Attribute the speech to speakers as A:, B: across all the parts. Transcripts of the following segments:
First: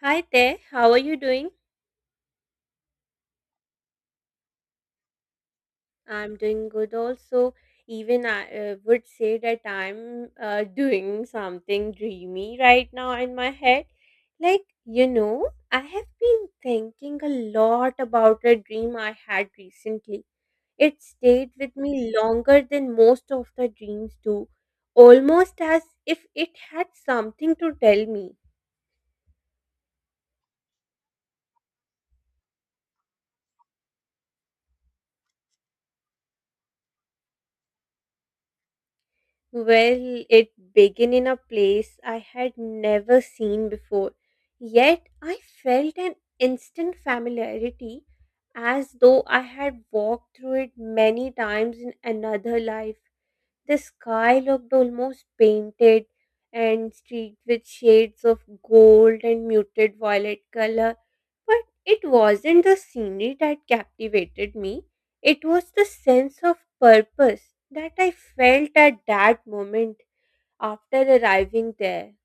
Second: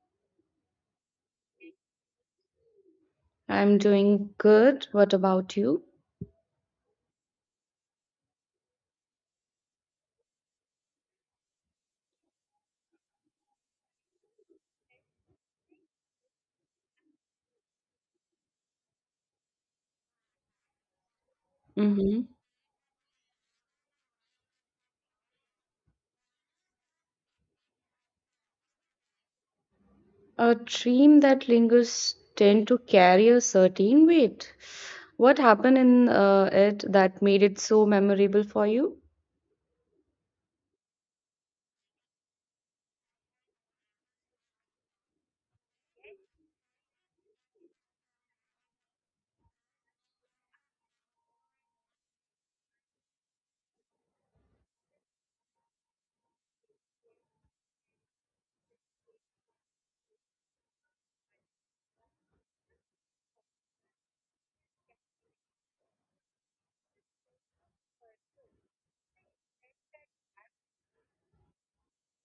A: Hi there, how are you doing?
B: I'm doing good. What about you?
A: I'm doing good also. Even I would say that I'm doing something dreamy right now in my head. Like, you know, I have been thinking a lot about a dream I had recently. It stayed with me
B: Hmm.
A: longer than most of the dreams do, almost as if it had something to tell me.
B: A dream that lingers tend to carry a certain weight. What happened in it that made it so memorable for you?
A: Well, it began in a place I had never seen before, yet I felt an instant familiarity as though I had walked through it many times in another life. The sky looked almost painted and streaked with shades of gold and muted violet color. But it wasn't the scenery that captivated me, it was the sense of purpose that I felt at that moment after arriving there.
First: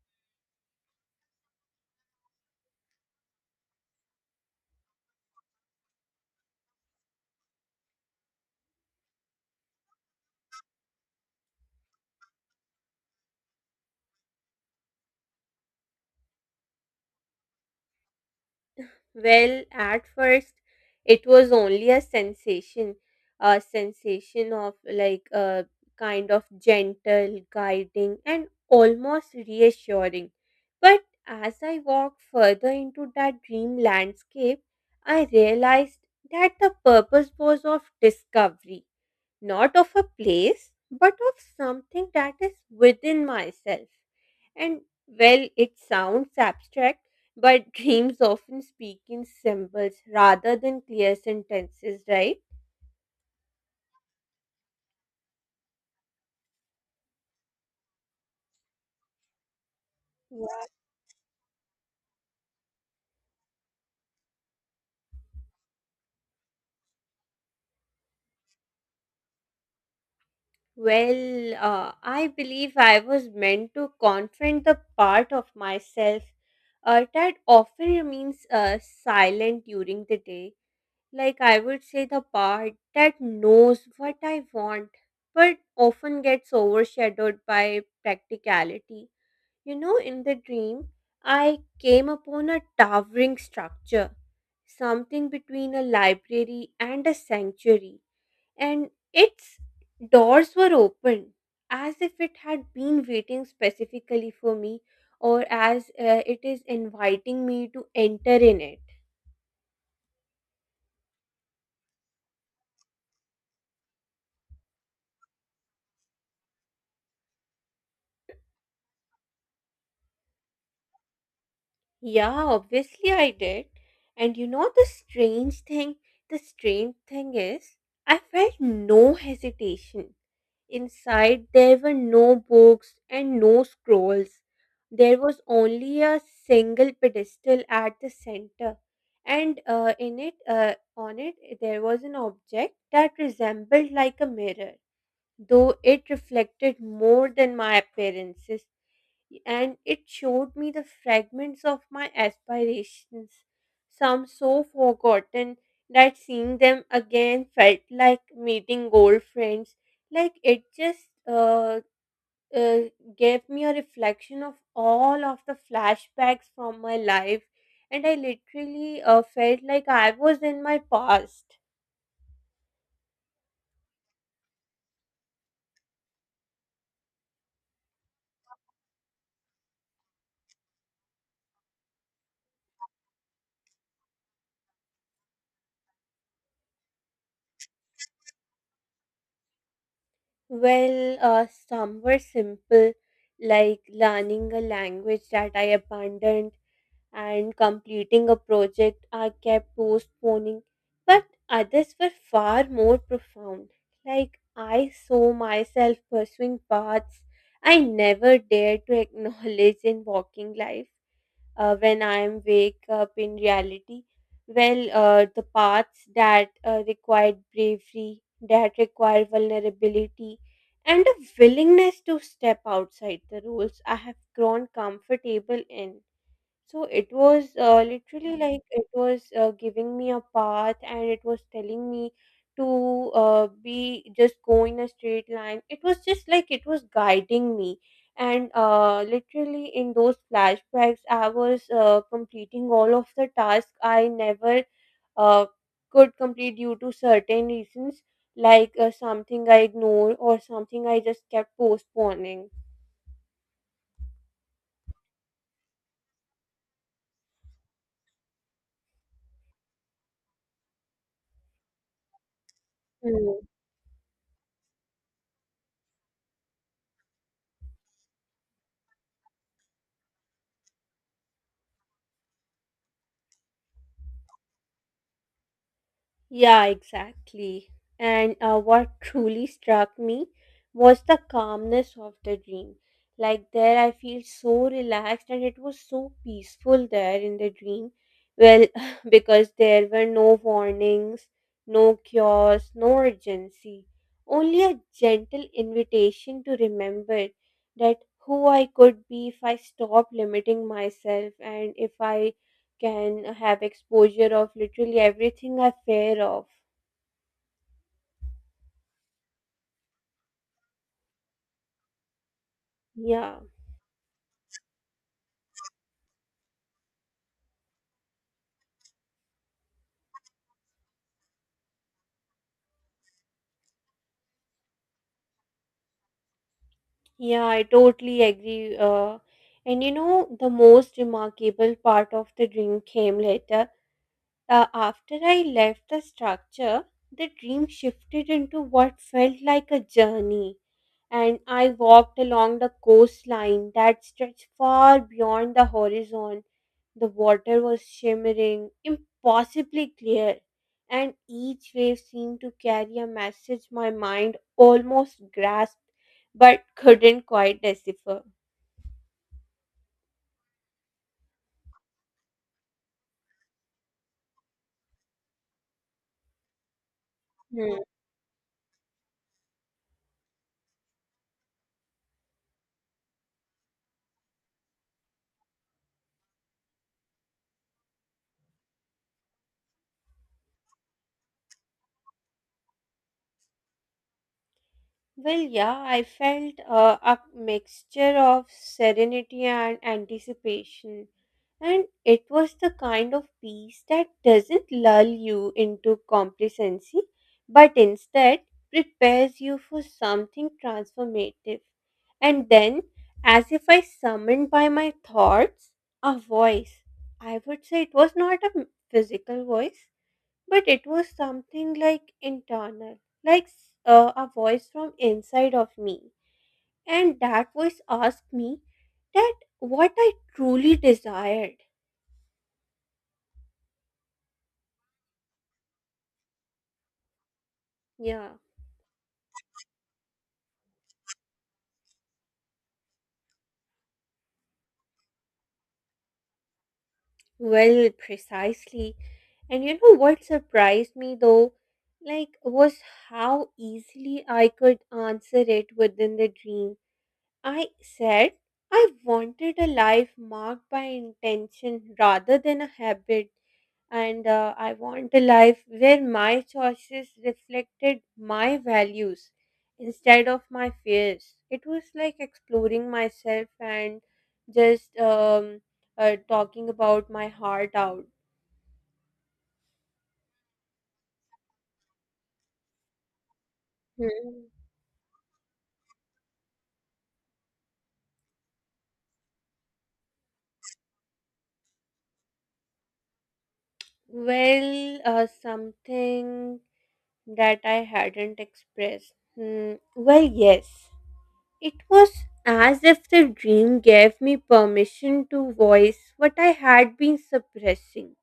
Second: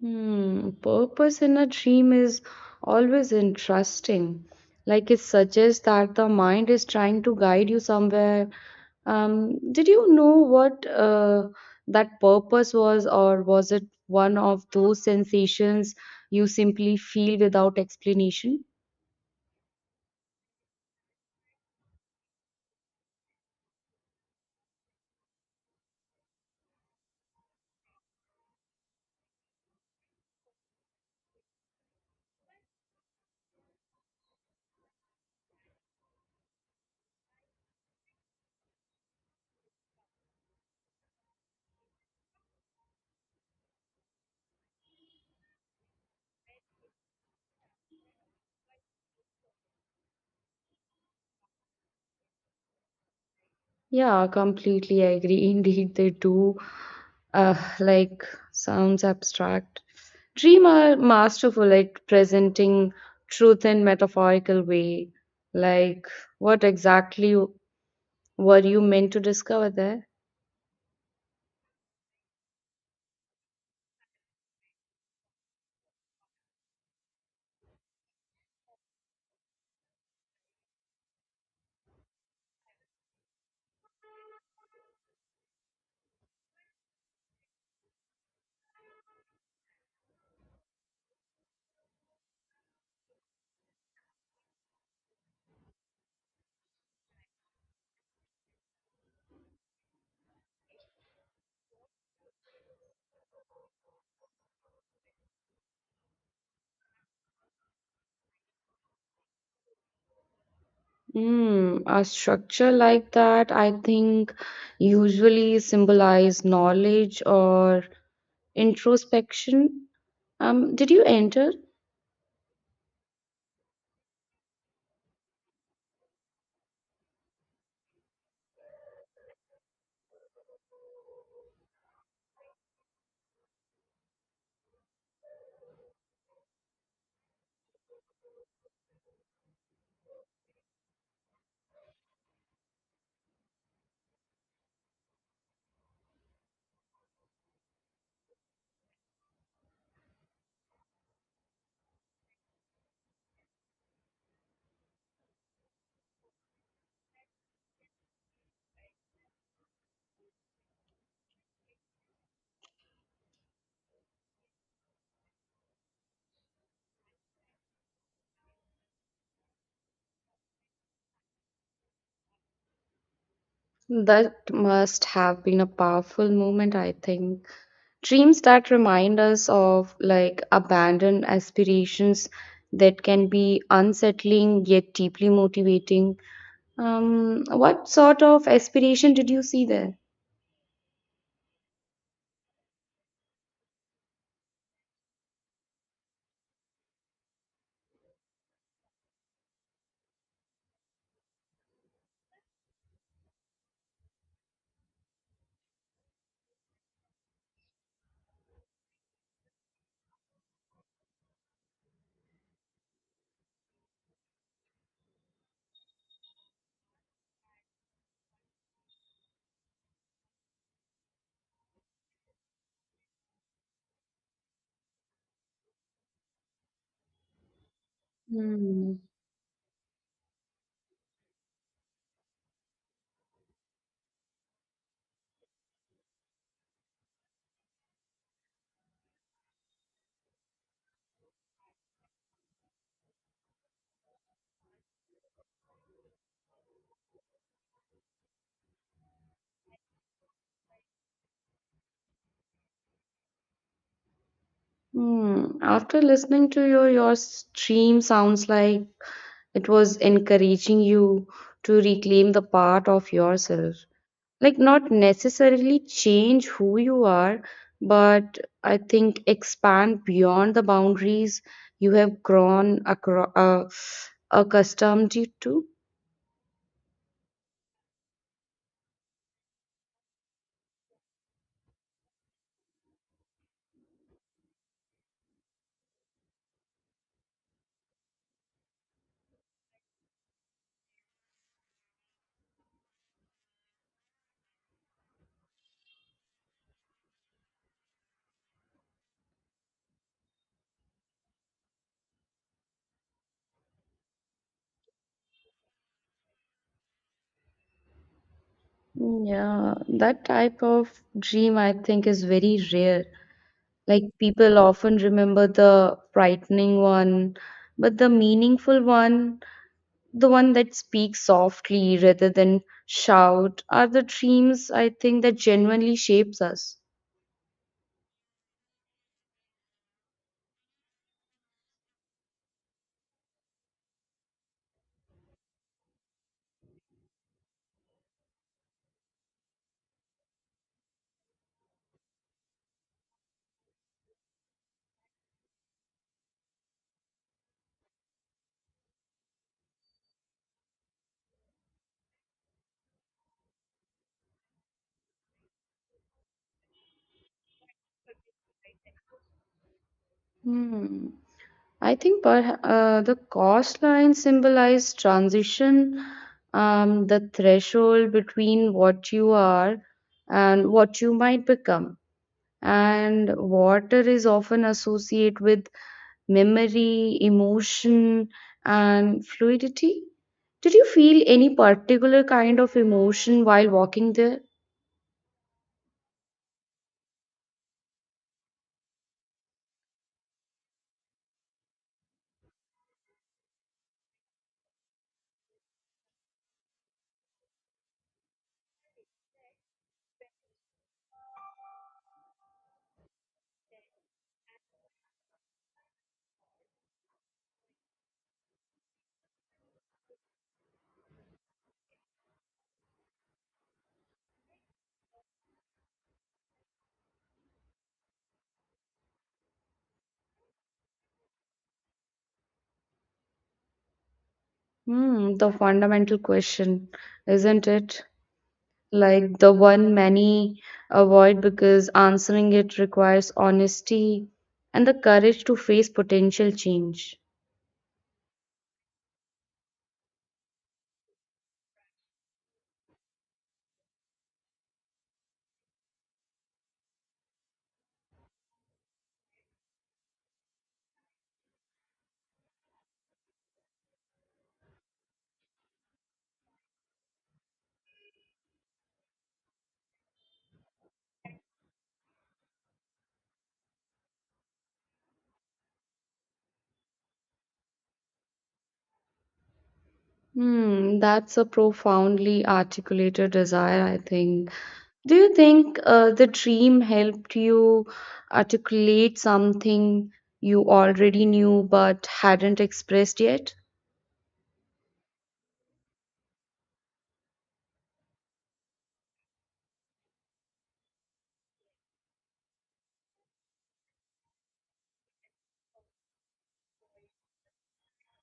B: Hmm, purpose in a dream is always interesting. Like it suggests that the mind is trying to guide you somewhere. Did you know what that purpose was, or was it one of those sensations you simply feel without explanation?
A: Well, at first, it was only a sensation of like a kind of gentle, guiding, and almost reassuring. But as I walked further into that dream landscape, I realized that the purpose was of discovery, not of a place, but of something that is within myself. And well, it sounds abstract, but dreams often speak in symbols rather than clear sentences, right?
B: Yeah, completely agree. Indeed, they do. Like sounds abstract.
A: Yeah.
B: Dream are masterful at presenting truth in metaphorical way. Like, what exactly were you meant to discover there?
A: Well, I believe I was meant to confront the part of myself that often remains silent during the day. Like I would say, the part that knows what I want but often gets overshadowed by practicality. You know, in the dream, I came upon a towering structure, something between a library and a sanctuary, and its doors were open as if it had been waiting specifically for me or as it is inviting me to enter in it.
B: Hmm, a structure like that, I think, usually symbolize knowledge or introspection. Did you enter?
A: Yeah, obviously I did. And you know, the strange thing is, I felt no hesitation. Inside, there were no books and no scrolls. There was only a single pedestal at the center, and on it, there was an object that resembled like a mirror, though it reflected more than my appearances and it showed me the fragments of my aspirations, some so forgotten that seeing them again felt like meeting old friends. Like it just uh, gave me a reflection of all of the flashbacks from my life, and I literally felt like I was in my past.
B: That must have been a powerful moment, I think. Dreams that remind us of like abandoned aspirations that can be unsettling yet deeply motivating. What sort of aspiration did you see there?
A: Well, some were simple, like learning a language that I abandoned and completing a project I kept postponing, but others were far more profound. Like I saw myself pursuing paths I never dared to acknowledge in walking life when I am wake up in reality. Well, the paths that required bravery, that require vulnerability, and a willingness to step outside the rules I have grown comfortable in. So it was literally like it
B: Hmm.
A: was giving me a path and it was telling me to be just go in a straight line. It was just like it was guiding me. And literally in those flashbacks, I was completing all of the tasks I never uh, could complete due to certain reasons, like something I ignored or something I just kept postponing.
B: Hmm. After listening to your stream sounds like it was encouraging you to reclaim the part of yourself, like not necessarily change who you are, but I think expand beyond the boundaries you have grown accustomed you to.
A: Yeah, exactly. And what truly struck me was the calmness of the dream. Like there, I feel so relaxed, and it was so peaceful there in the dream. Well, because there were no warnings, no cures, no urgency, only a gentle invitation to remember that who I could be if I stopped limiting myself and if I can have exposure of literally everything I fear of.
B: Yeah, that type of dream I think is very rare.
A: Yeah,
B: Like people often remember the frightening one, but the meaningful one, the one that speaks softly rather than shout are the dreams I think that genuinely shapes us.
A: yeah, I totally agree. And you know, the most remarkable part of the dream came later. After I left the structure, the dream shifted into what felt like a journey, and I walked along the coastline that stretched far beyond the horizon. The water was shimmering, impossibly clear, and each wave seemed to carry a message my mind almost grasped but couldn't quite decipher.
B: Hmm. I think perha the coastline symbolize transition, the threshold between what you are and what you might become. And water is often associated with memory, emotion, and fluidity. Did you feel any particular kind of emotion while walking there?
A: Well, yeah, I felt a mixture of serenity and anticipation. And it was the kind of peace that doesn't lull you into complacency, but instead prepares you for something transformative. And then, as if I summoned by my thoughts, a voice. I would say it was not a physical voice, but it was something like internal, like a voice from inside of me. And that voice asked me that what I truly desired.
B: Hmm, the fundamental question, isn't it?
A: Yeah,
B: Like the one many avoid because answering it requires honesty and the courage to face potential change.
A: well, precisely. And you know what surprised me though? Like, was how easily I could answer it within the dream I said I wanted a life marked by intention rather than a habit, and I want a life where my choices reflected my values instead of my fears. It was like exploring myself and just talking about my heart out.
B: Hmm, that's a profoundly articulated desire, I
A: Hmm.
B: think. Do you think the dream helped you articulate something you already knew but hadn't expressed yet?
A: Well, something that I hadn't expressed. Hmm. Well, yes. It was as if the dream gave me permission to voice what I had been suppressing.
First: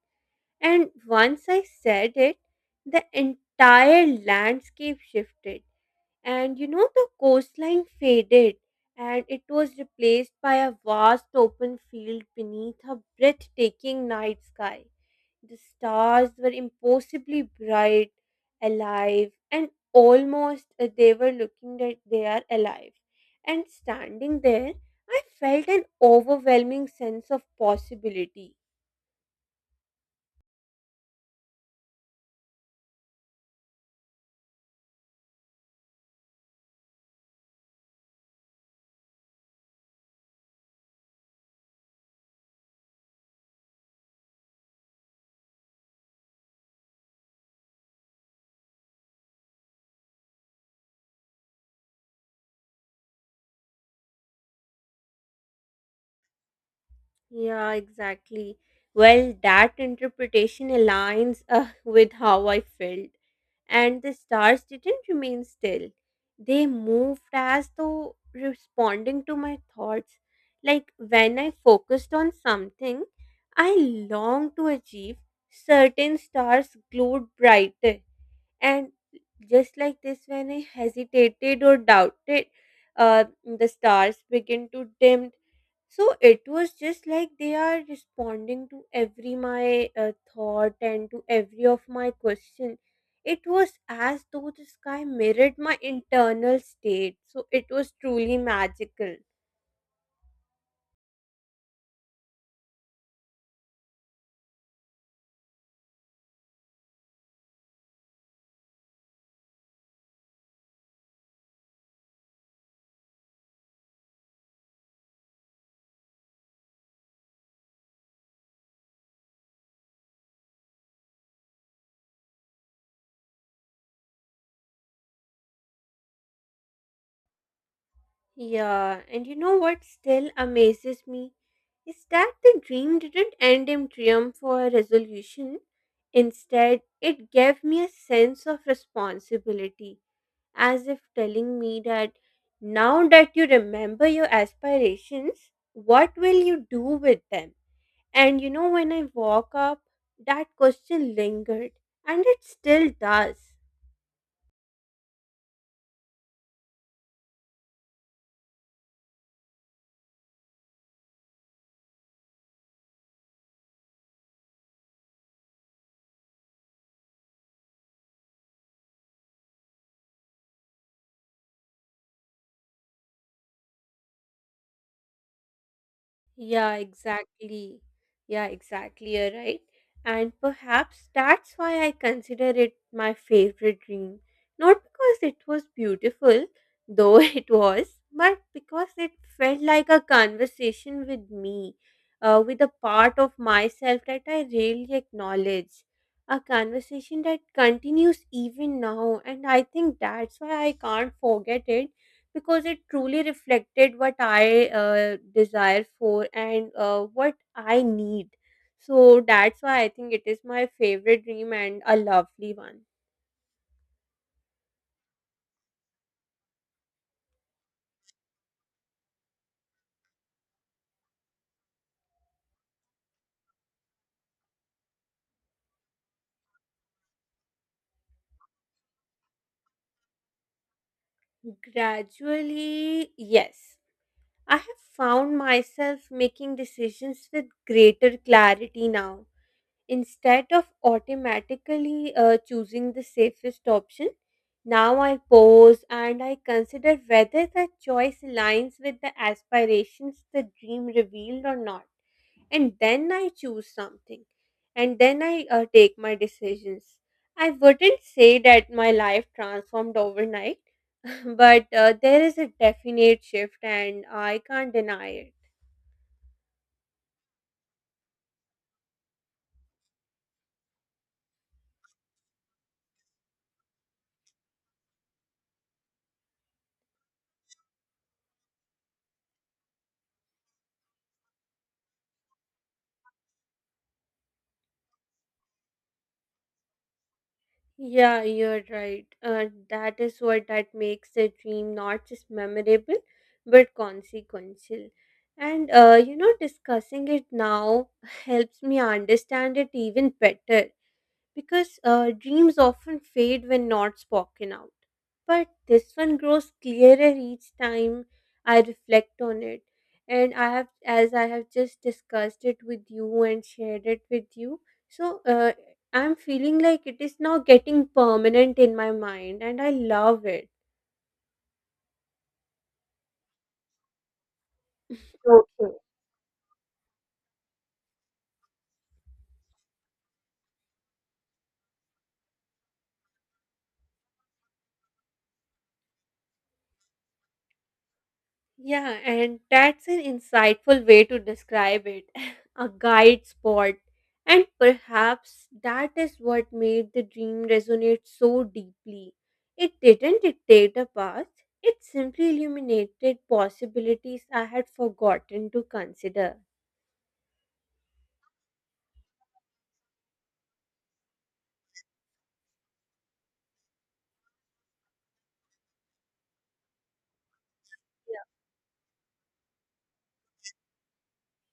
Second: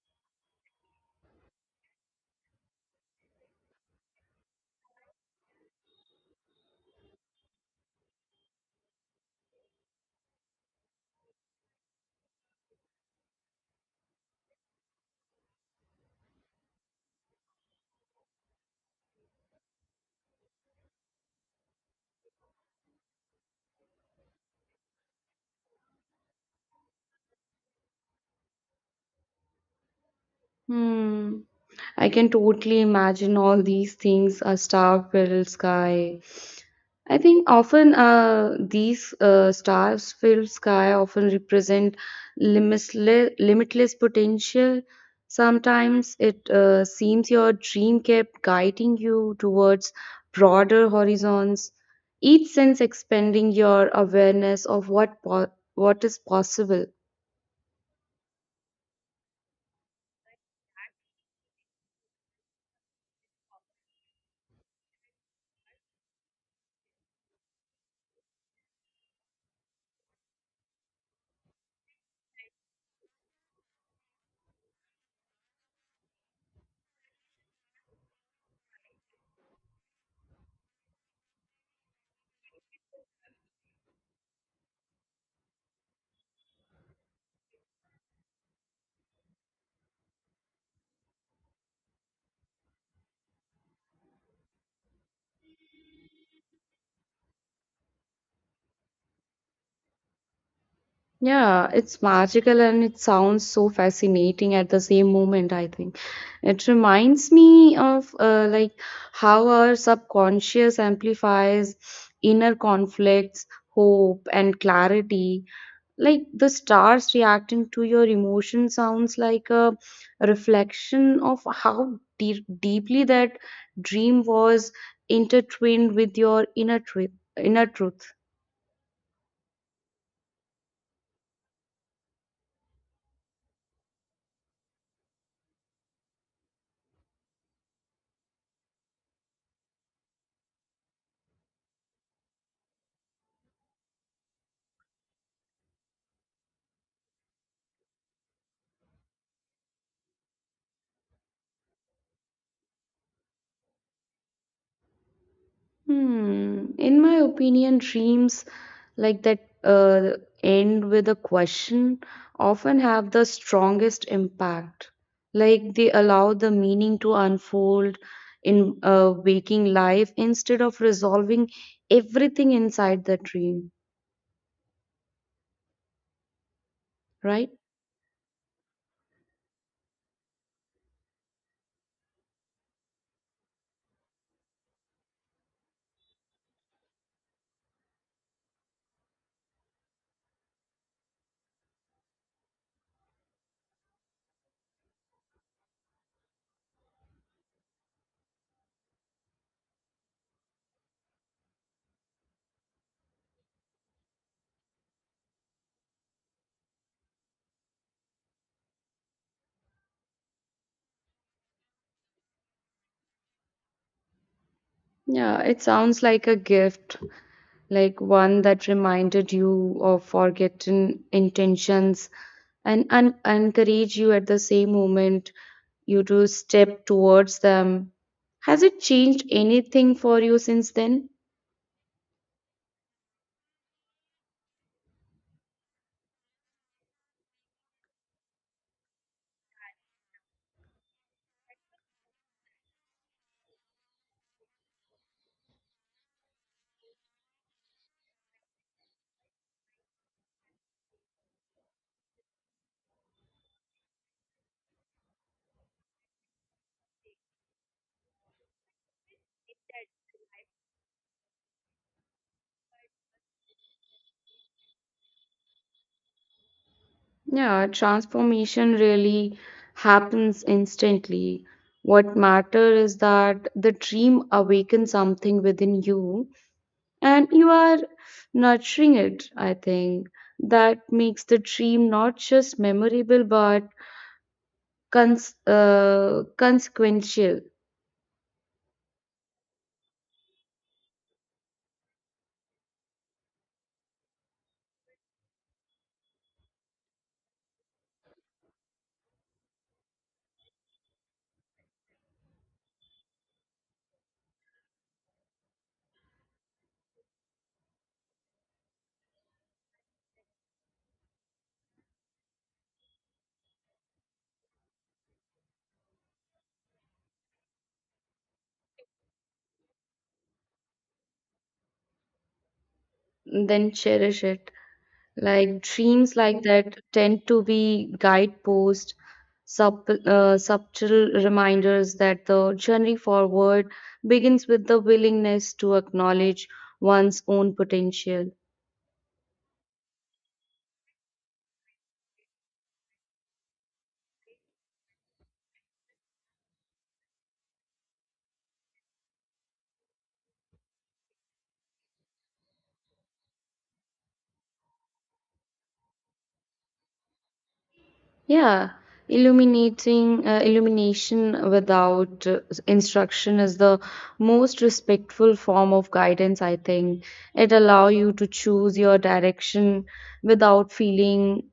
A: And once I said it, the entire landscape shifted. And you know, the coastline faded and it was replaced by a vast open field beneath a breathtaking night sky. The stars were impossibly bright, alive, and almost they were looking that they are alive. And standing there, I felt an overwhelming sense of possibility.
B: Hmm, I can totally imagine all these things, a star-filled sky. I think often these stars filled sky often represent limitless, limitless potential. Sometimes it seems your dream kept guiding you towards broader horizons, each sense expanding your awareness of what is possible.
A: Yeah, exactly. Well, that interpretation aligns with how I felt. And the stars didn't remain still. They moved as though responding to my thoughts. Like when I focused on something I longed to achieve, certain stars glowed brighter. And just like this, when I hesitated or doubted, the stars began to dim so it was just like they are responding to every my thought and to every of my question. It was as though the sky mirrored my internal state. So it was truly magical.
B: Yeah, it's magical and it sounds so fascinating at the same moment, I think. It reminds me of like how our subconscious amplifies inner conflicts, hope, and clarity. Like the stars reacting to your emotion sounds like a reflection of how deeply that dream was intertwined with your inner truth. Inner truth.
A: Yeah, and you know what still amazes me is that the dream didn't end in triumph or resolution. Instead, it gave me a sense of responsibility. As if telling me that now that you remember your aspirations, what will you do with them? And you know, when I walk up, that question lingered, and it still does.
B: Hmm. In my opinion, dreams like that end with a question often have the strongest impact. Like they allow the meaning to unfold in waking life instead of resolving everything inside the dream,
A: Yeah,
B: right?
A: exactly. Yeah, exactly. You're right. And perhaps that's why I consider it my favorite dream. Not because it was beautiful, though it was, but because it felt like a conversation with me, with a part of myself that I really acknowledge. A conversation that continues even now, and I think that's why I can't forget it because it truly reflected what I desire for and what I need. So that's why I think it is my favorite dream and a lovely one.
B: Yeah, it sounds like a gift, like one that reminded you of forgotten intentions and encourage you at the same moment you to step towards them. Has it changed anything for you since then?
A: Gradually, yes, I have found myself making decisions with greater clarity now. Instead of automatically choosing the safest option, now I pause and I consider whether the choice aligns with the aspirations the dream revealed or not. And then I choose something. And then I take my decisions. I wouldn't say that my life transformed overnight, but there is a definite shift and I can't deny it.
B: Yeah, transformation really happens instantly. What matters is that the dream awakens something within you and you are nurturing it, I think. That makes the dream not just memorable but consequential.
A: Yeah, you're right. That is what that makes a dream not just memorable, but consequential. And you know, discussing it now helps me understand it even better because dreams often fade when not spoken out. But this one grows clearer each time I reflect on it. And I have, as I have just discussed it with you and shared it with you, so I'm feeling like it is now getting permanent in my mind and I love it.
B: Then cherish it. Like
A: Okay.
B: dreams like that tend to be guideposts, subtle reminders that the journey forward begins with the willingness to acknowledge one's own potential.
A: Yeah, and that's an insightful way to describe it, a guide spot. And perhaps that is what made the dream resonate so deeply. It didn't dictate a path, it simply illuminated possibilities I had forgotten to consider.
B: Yeah, illuminating illumination without instruction is the most respectful form of guidance, I think. It allow you to choose your direction without feeling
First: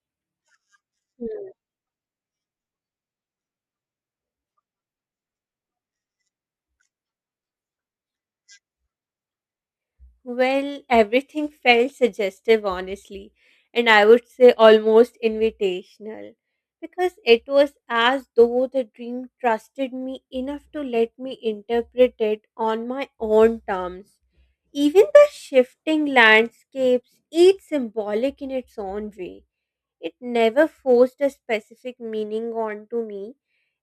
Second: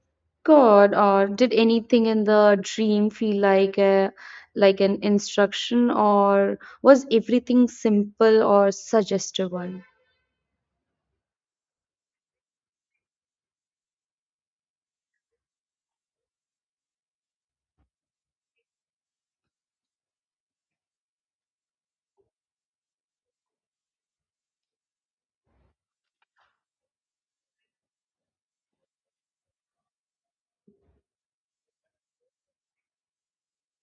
B: God. Or
A: Yeah.
B: did anything in the dream feel like a like an instruction, or was everything simple or suggestive one?
A: Well, everything felt suggestive, honestly, and I would say almost invitational because it was as though the dream trusted me enough to let me interpret it on my own terms. Even the shifting landscapes, each symbolic in its own way. It never forced a specific meaning onto me.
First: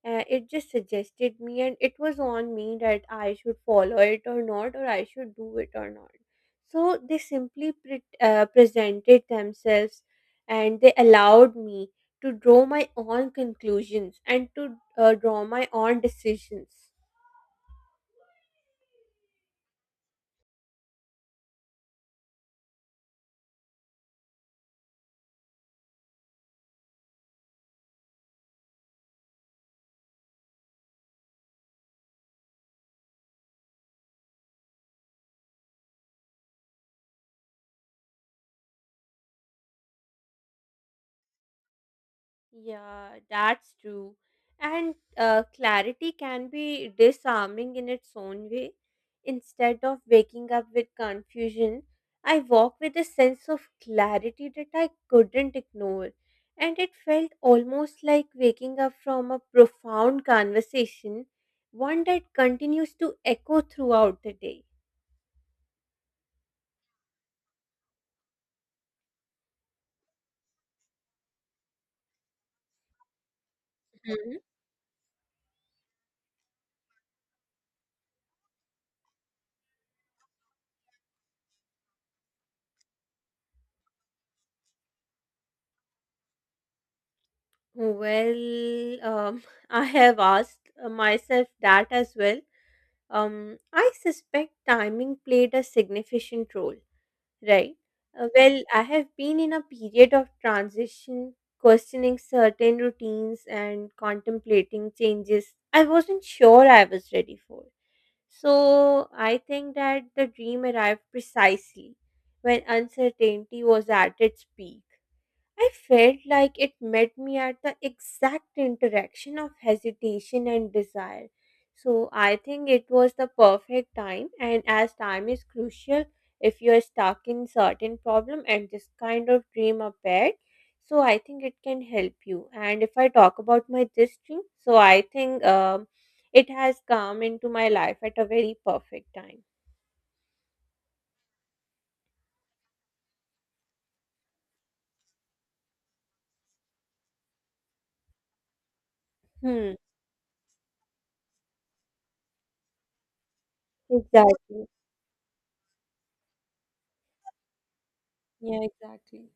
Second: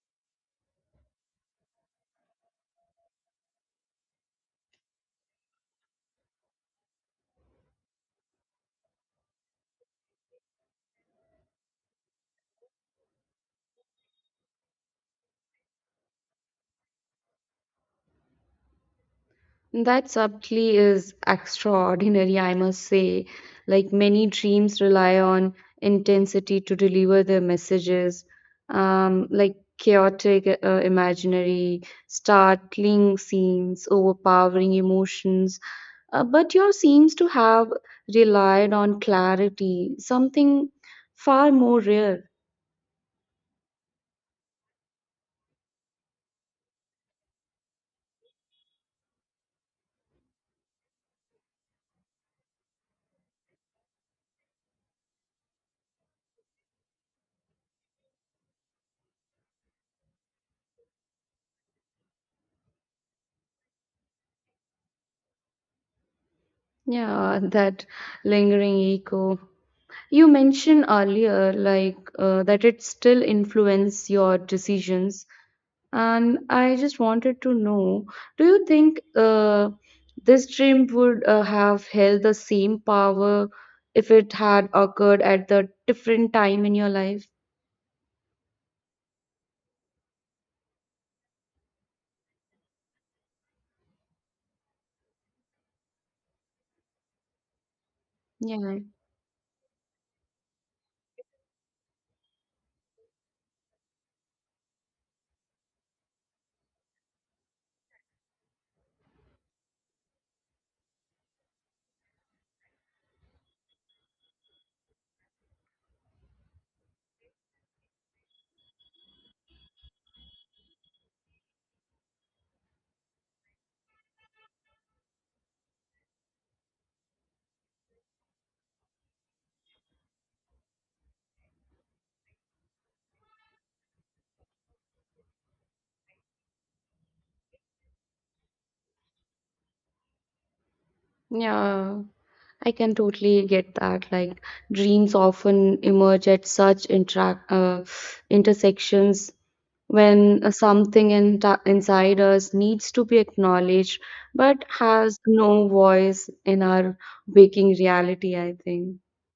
A: It just suggested me, and it was on me that I should follow it or not, or I should do it or not. So they simply presented themselves and they allowed me to draw my own conclusions and to draw my own decisions.
B: That subtly is extraordinary, I must say. Like many dreams rely on intensity to deliver their messages, like chaotic, imaginary, startling scenes, overpowering emotions. But yours seems to have relied on clarity, something far more rare.
A: Yeah, that's true. And clarity can be disarming in its own way. Instead of waking up with confusion, I woke with a sense of clarity that I couldn't ignore. And it felt almost like waking up from a profound conversation, one that continues to echo throughout the day.
B: Yeah, that lingering echo. You mentioned earlier, that it still influence
A: Mhm.
B: your decisions, and I just wanted to know, do you think this dream would have held the same power if it had occurred at the different time in your life?
A: Well, I have asked myself that as well. I suspect timing played a significant role, right?
B: Yeah,
A: I have been in a period of transition, questioning certain routines and contemplating changes I wasn't sure I was ready for. So I think that the dream arrived precisely when uncertainty was at its peak. I felt like it met me at the exact interaction of hesitation and desire. So I think it was the perfect time, and as time is crucial if you are stuck in certain problem and this kind of dream appeared, so I think it can help you. And if I talk about my this dream, so I think it has come into my life at a very perfect time.
B: yeah. I can totally get that. Like dreams often emerge at such interact intersections
A: Hmm.
B: when something in inside us needs to be acknowledged but
A: Exactly.
B: has no voice in our waking reality, I
A: Yeah.
B: think.
A: Exactly.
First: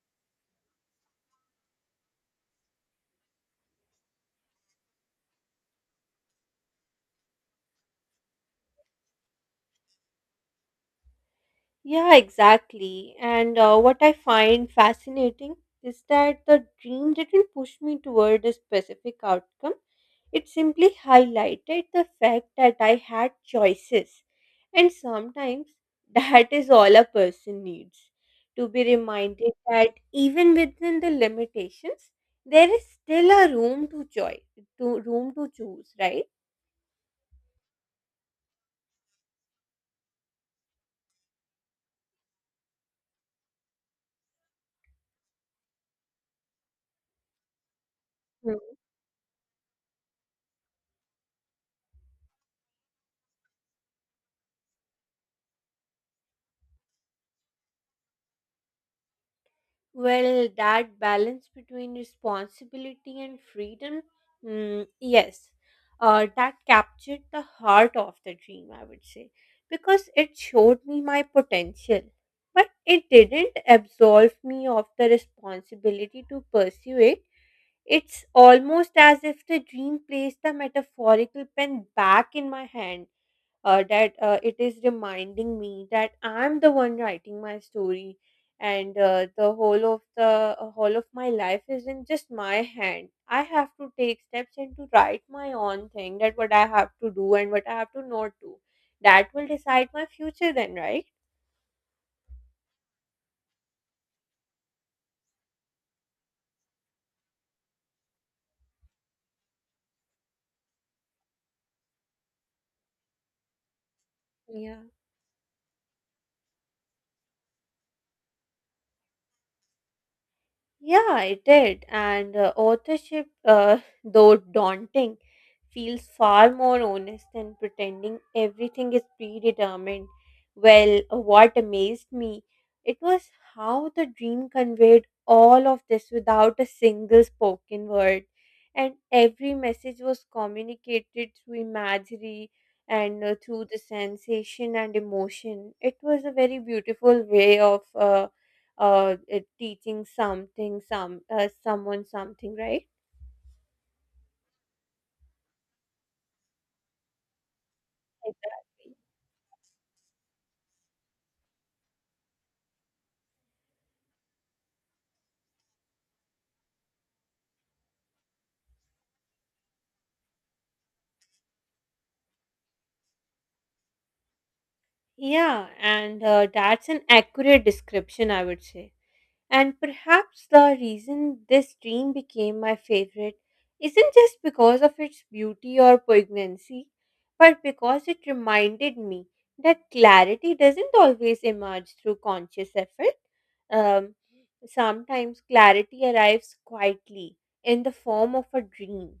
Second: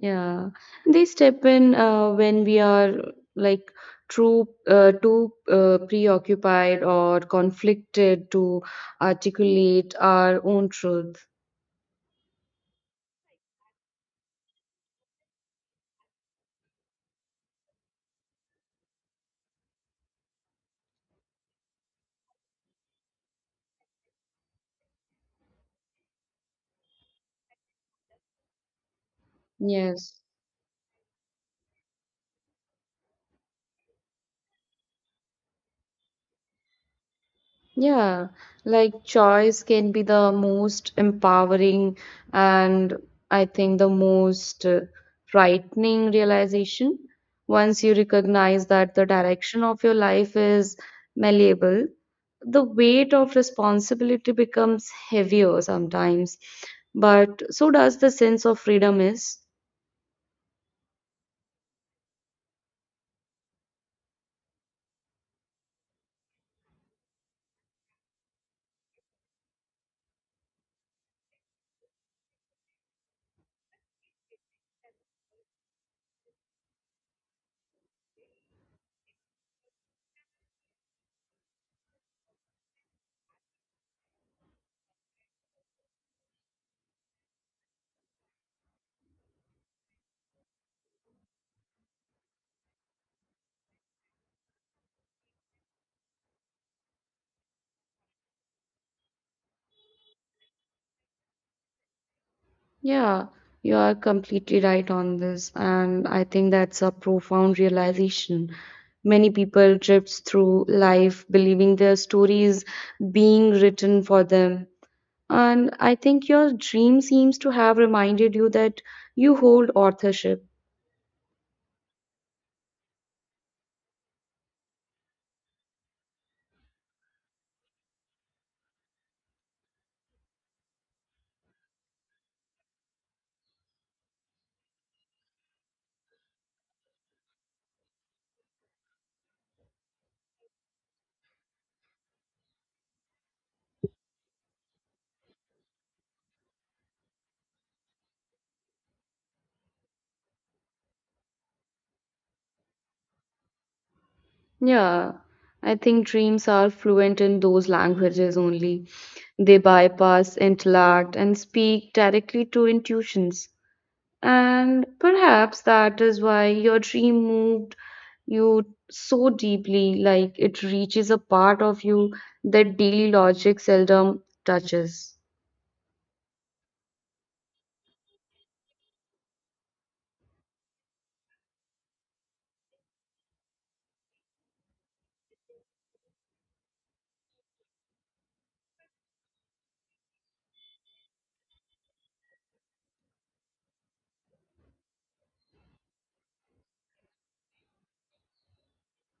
B: Yeah, they step in when we are like too preoccupied or conflicted to articulate our own truth.
A: Yeah, exactly. And what I find fascinating is that the dream didn't push me toward a specific outcome. It simply highlighted the fact that I had choices. And sometimes that is all a person needs to be reminded that
B: Yes.
A: even within the limitations, there is still a room to choice, to room to choose, right?
B: Yeah, like choice can be the most empowering and I think the most frightening realization. Once you recognize that the direction of your life is malleable, the weight of responsibility becomes heavier sometimes, but so does the sense of freedom is.
A: Well, that balance between responsibility and freedom, mm, yes, that captured the heart of the dream, I would say, because it showed me my potential. But it didn't absolve me of the responsibility to pursue it. It's almost as if the dream placed the metaphorical pen back in my hand that it is reminding me that I'm the one writing my story, and the whole of my life is in just my hand. I have to take steps and to write my own thing. That what I have to do and what I have to not do. That will decide my future. Then, right?
B: Yeah, you are completely right on this, and I think that's a profound realization. Many people drift through life believing their story is being written for them.
A: Yeah.
B: And I think your dream seems to have reminded you that you hold authorship.
A: Yeah, it did. And authorship, though daunting, feels far more honest than pretending everything is predetermined. Well, what amazed me, it was how the dream conveyed all of this without a single spoken word. And every message was communicated through imagery and through the sensation and emotion. It was a very beautiful way of teaching something, someone something, right?
B: Yeah, I think dreams are fluent in those languages only.
A: Exactly.
B: They bypass intellect and speak directly to intuitions. And perhaps that is why your dream moved you so deeply, like it reaches a part of you that daily logic seldom touches.
A: Yeah, and that's an accurate description, I would say. And perhaps the reason this dream became my favorite isn't just because of its beauty or poignancy, but because it reminded me that clarity doesn't always emerge through conscious effort. Um, Sometimes clarity arrives quietly in the form of a dream.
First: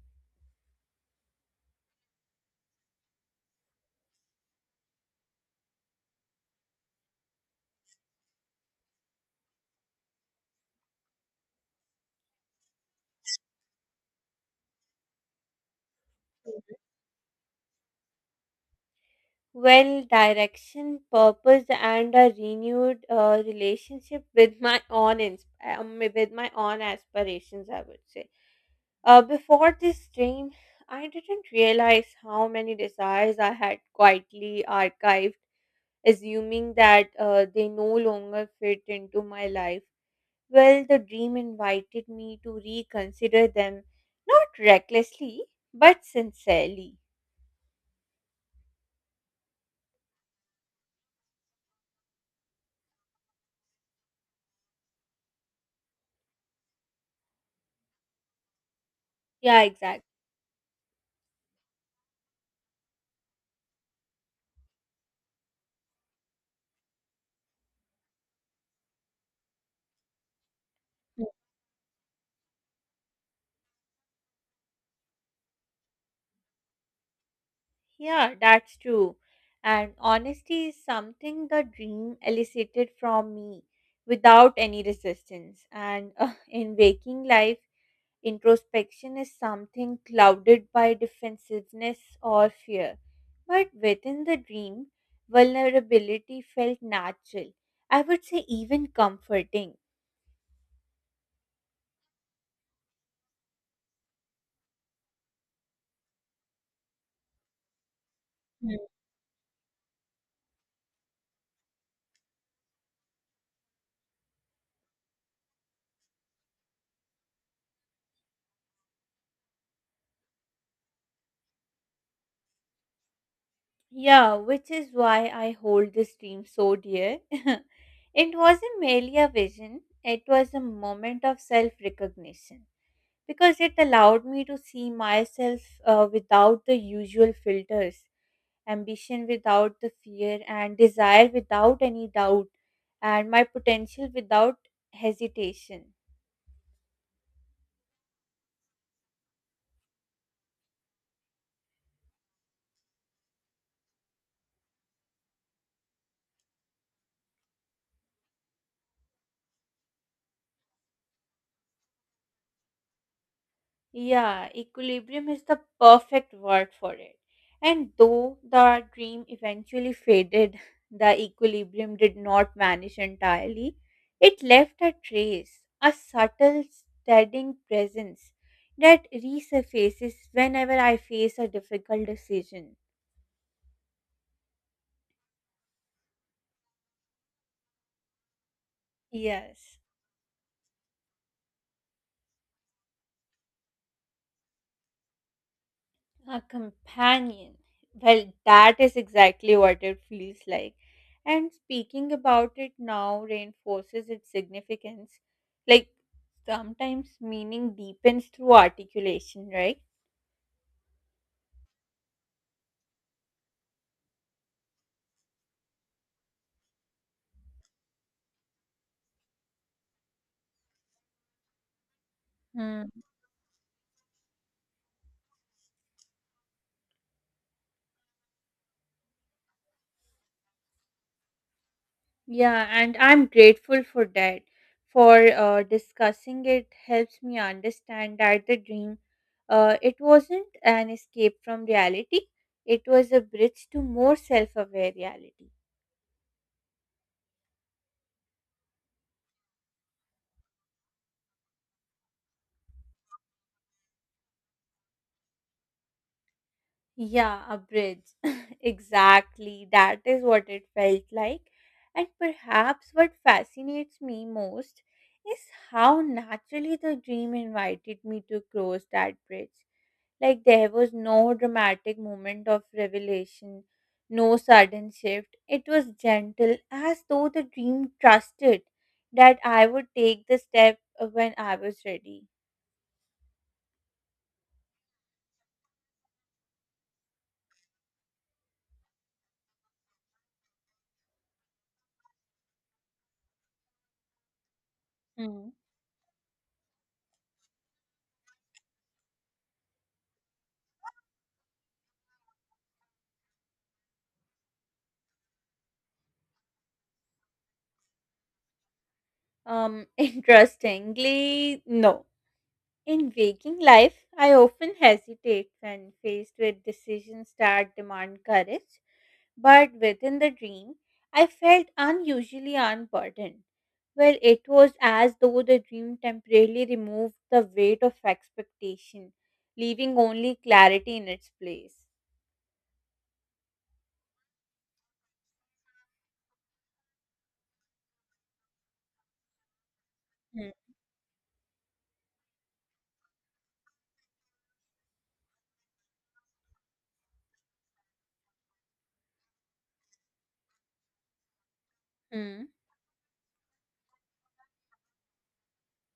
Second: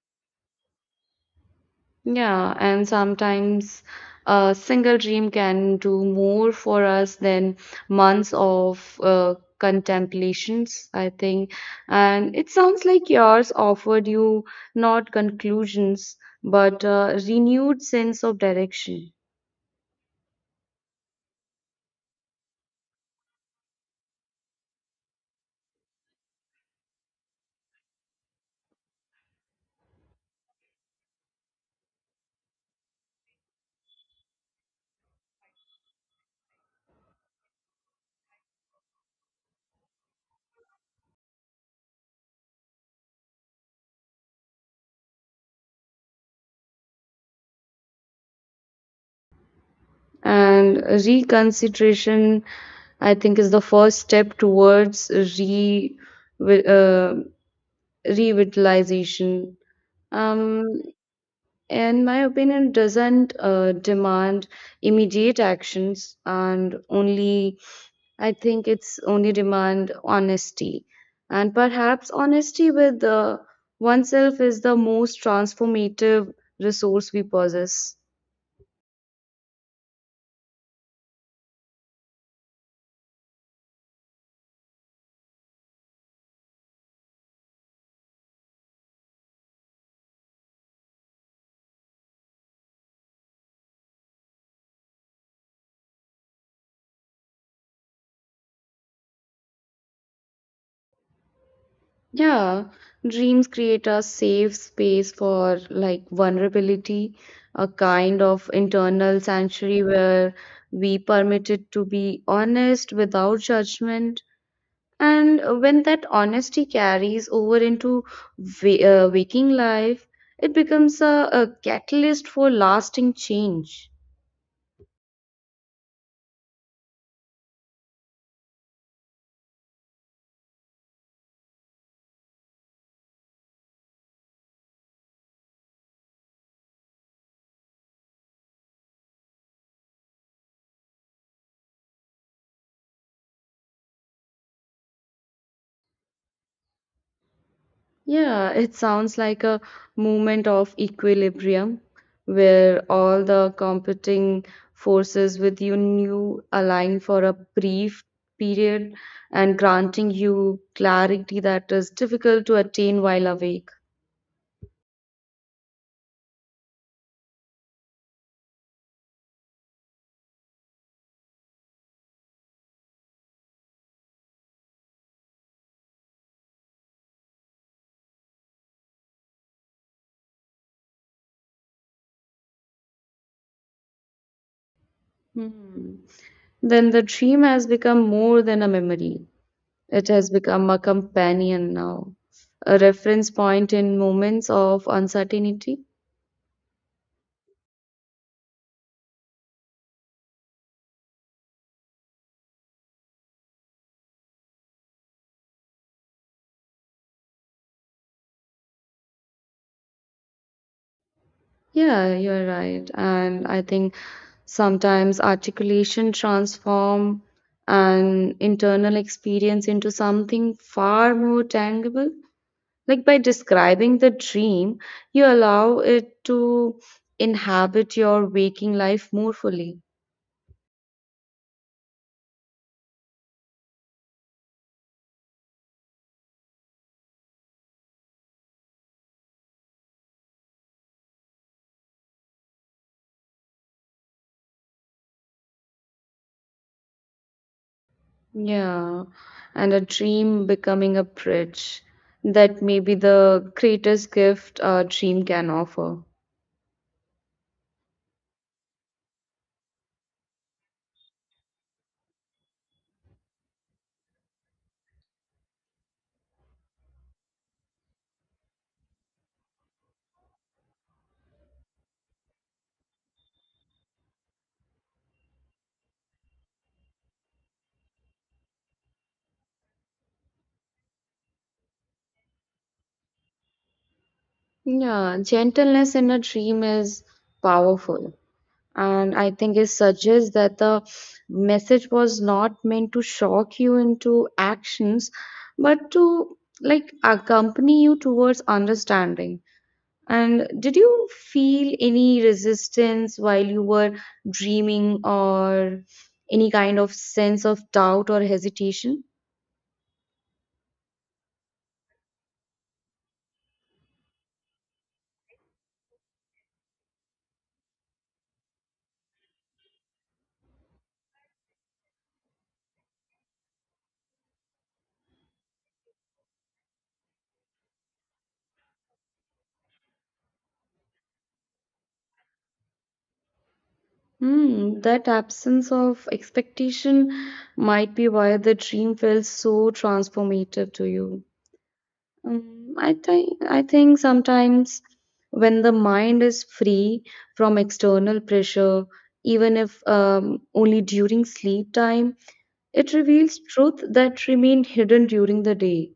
B: Yeah, and sometimes a single dream can do more for us than months of contemplations, I think. And it sounds like yours offered you not conclusions, but a renewed sense of direction.
A: Well, direction, purpose, and a renewed relationship with my own with my own aspirations, I would say. Before this dream, I didn't realize how many desires I had quietly archived, assuming that they no longer fit into my life. Well, the dream invited me to reconsider them, not recklessly, but sincerely.
B: And reconsideration, I think, is the first step towards wi- uh, revitalization.
A: Yeah, exactly.
B: Um, in my opinion, doesn't demand immediate actions, and only I think it's only demand honesty, and perhaps honesty with oneself is the most transformative resource we possess.
A: Yeah, that's true. And honesty is something the dream elicited from me without any resistance. And in waking life, introspection is something clouded by defensiveness or fear. But within the dream, vulnerability felt natural. I would say even comforting.
B: Yeah, dreams create a safe space for like vulnerability, a kind of internal sanctuary where we permitted to be honest without judgment. And when that honesty carries over into waking life, it becomes a catalyst for lasting change.
A: Yeah, which is why I hold this dream so dear. It wasn't merely a vision, it was a moment of self recognition because it allowed me to see myself without the usual filters, ambition without the fear, and desire without any doubt, and my potential without hesitation.
B: Yeah, it sounds like a movement of equilibrium where all the competing forces within you new align for a brief period and granting you clarity that is difficult to attain while awake.
A: Yeah, equilibrium is the perfect word for it. And though the dream eventually faded, the equilibrium did not vanish entirely. It left a trace, a subtle, steadying presence that resurfaces whenever I face a difficult decision.
B: Hmm. Then the dream has become more than a memory.
A: Yes.
B: It has become a companion now, a reference point in moments of uncertainty.
A: A companion. Well, that is exactly what it feels like. And speaking about it now reinforces its significance. Like sometimes meaning deepens through articulation, right?
B: Yeah, you're right. And I think sometimes articulation transform an internal experience into something far more tangible.
A: Mm.
B: Like by describing the dream, you allow it to inhabit your waking life more fully.
A: Yeah, and I'm grateful for that. For discussing it helps me understand that the dream, it wasn't an escape from reality. It was a bridge to more self-aware reality.
B: Yeah, and a dream becoming a bridge. That may be the greatest gift a dream can offer.
A: Yeah, a bridge. Exactly. That is what it felt like. And perhaps what fascinates me most is how naturally the dream invited me to cross that bridge. Like there was no dramatic moment of revelation, no sudden shift. It was gentle, as though the dream trusted that I would take the step when I was ready.
B: Yeah, gentleness in a dream is powerful. And I think it suggests that the message was not meant to shock you into actions,
A: Hmm.
B: but to like accompany you towards understanding. And did you feel any resistance while you were dreaming or any kind of sense of doubt or hesitation?
A: Interestingly, no. In waking life, I often hesitate when faced with decisions that demand courage, but within the dream, I felt unusually unburdened. Well, it was as though the dream temporarily removed the weight of expectation, leaving only clarity in its place.
B: Hmm, that absence of expectation might be why the dream felt so transformative to you. I think sometimes when the mind is free from external pressure, even if only during sleep time,
A: Hmm.
B: it reveals truth that remained hidden during the day.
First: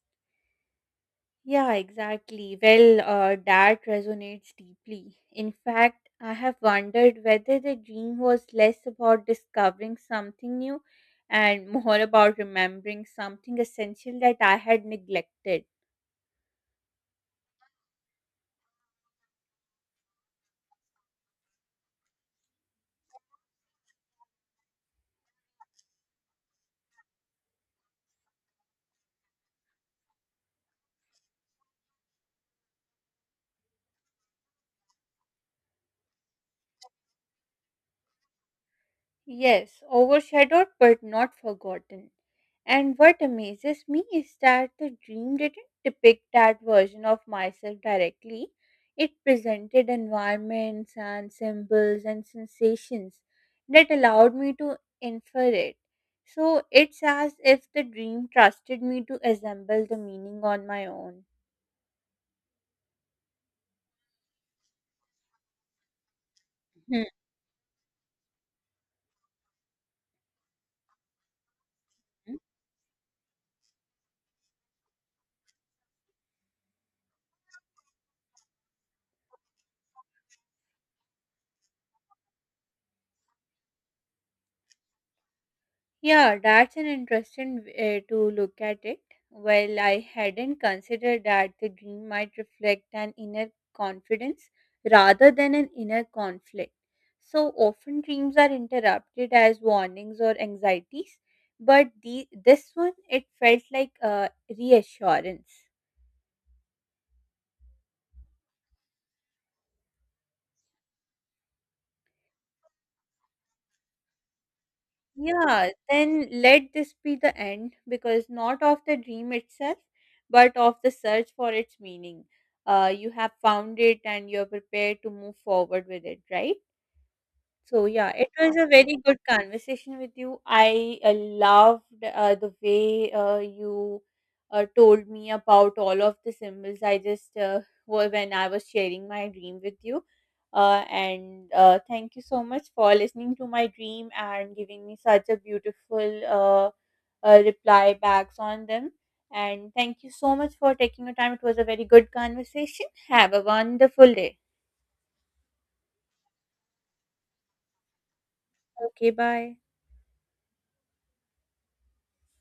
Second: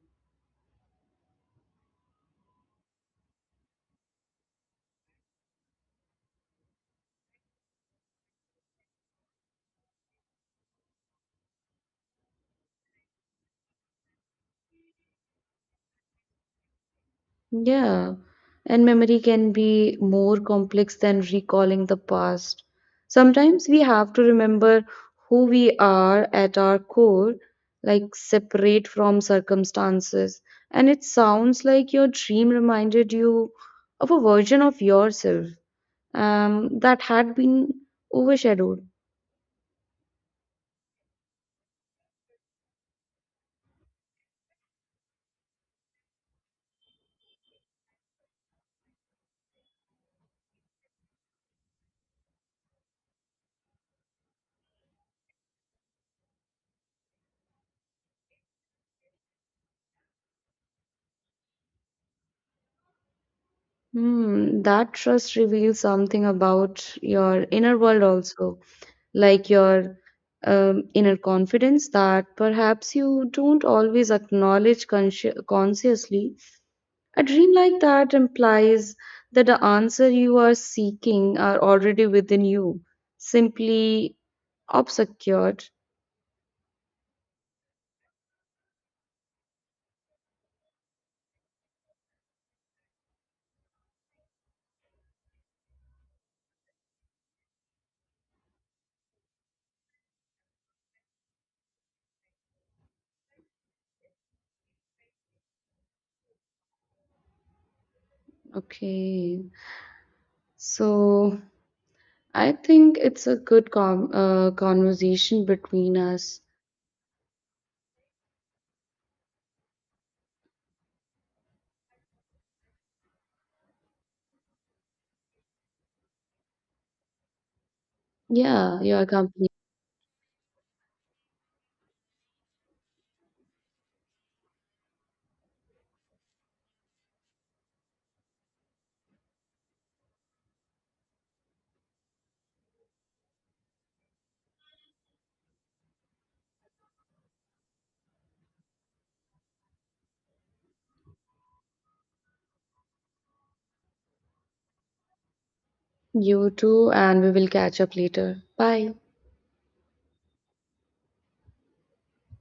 A: Yeah, exactly. Well, that resonates deeply. In fact, I have wondered whether the dream was less about discovering something new and more about remembering something essential that I had neglected.
B: Yeah, and memory can be more complex than recalling the past. Sometimes we have to remember who we are at our core, like separate from circumstances. And it sounds like your dream reminded you of a version of yourself that had been overshadowed.
A: Yes, overshadowed but not forgotten. And what amazes me is that the dream didn't depict that version of myself directly. It presented environments and symbols and sensations that allowed me to infer it. So it's as if the dream trusted me to assemble the meaning on my own.
B: Hmm, that trust reveals something about
A: Hmm.
B: your inner world also, like your inner confidence that perhaps you don't always acknowledge consci- consciously. A dream like that implies that the answer you are seeking are already within you, simply obscured.
A: Yeah, that's an interesting way to look at it. Well, I hadn't considered that the dream might reflect an inner confidence rather than an inner conflict. So often dreams are interrupted as warnings or anxieties, but this one it felt like a reassurance.
B: Okay, so I think it's a good conversation
A: Yeah,
B: between
A: then
B: us.
A: let this be the end because not of the dream itself, but of the search for its meaning. You have found it and you are prepared to move forward with it, right? So yeah, it was a
B: Yeah, you
A: very
B: are
A: good
B: company.
A: conversation with you. I loved the way you told me about all of the symbols. I just were when I was sharing my dream with you, and thank you so much for listening to my dream and giving me such a beautiful reply backs on them. And thank you so much for taking your time. It was a very good conversation. Have a wonderful day.
B: You too, and we will catch up later. Bye.
A: Okay, bye.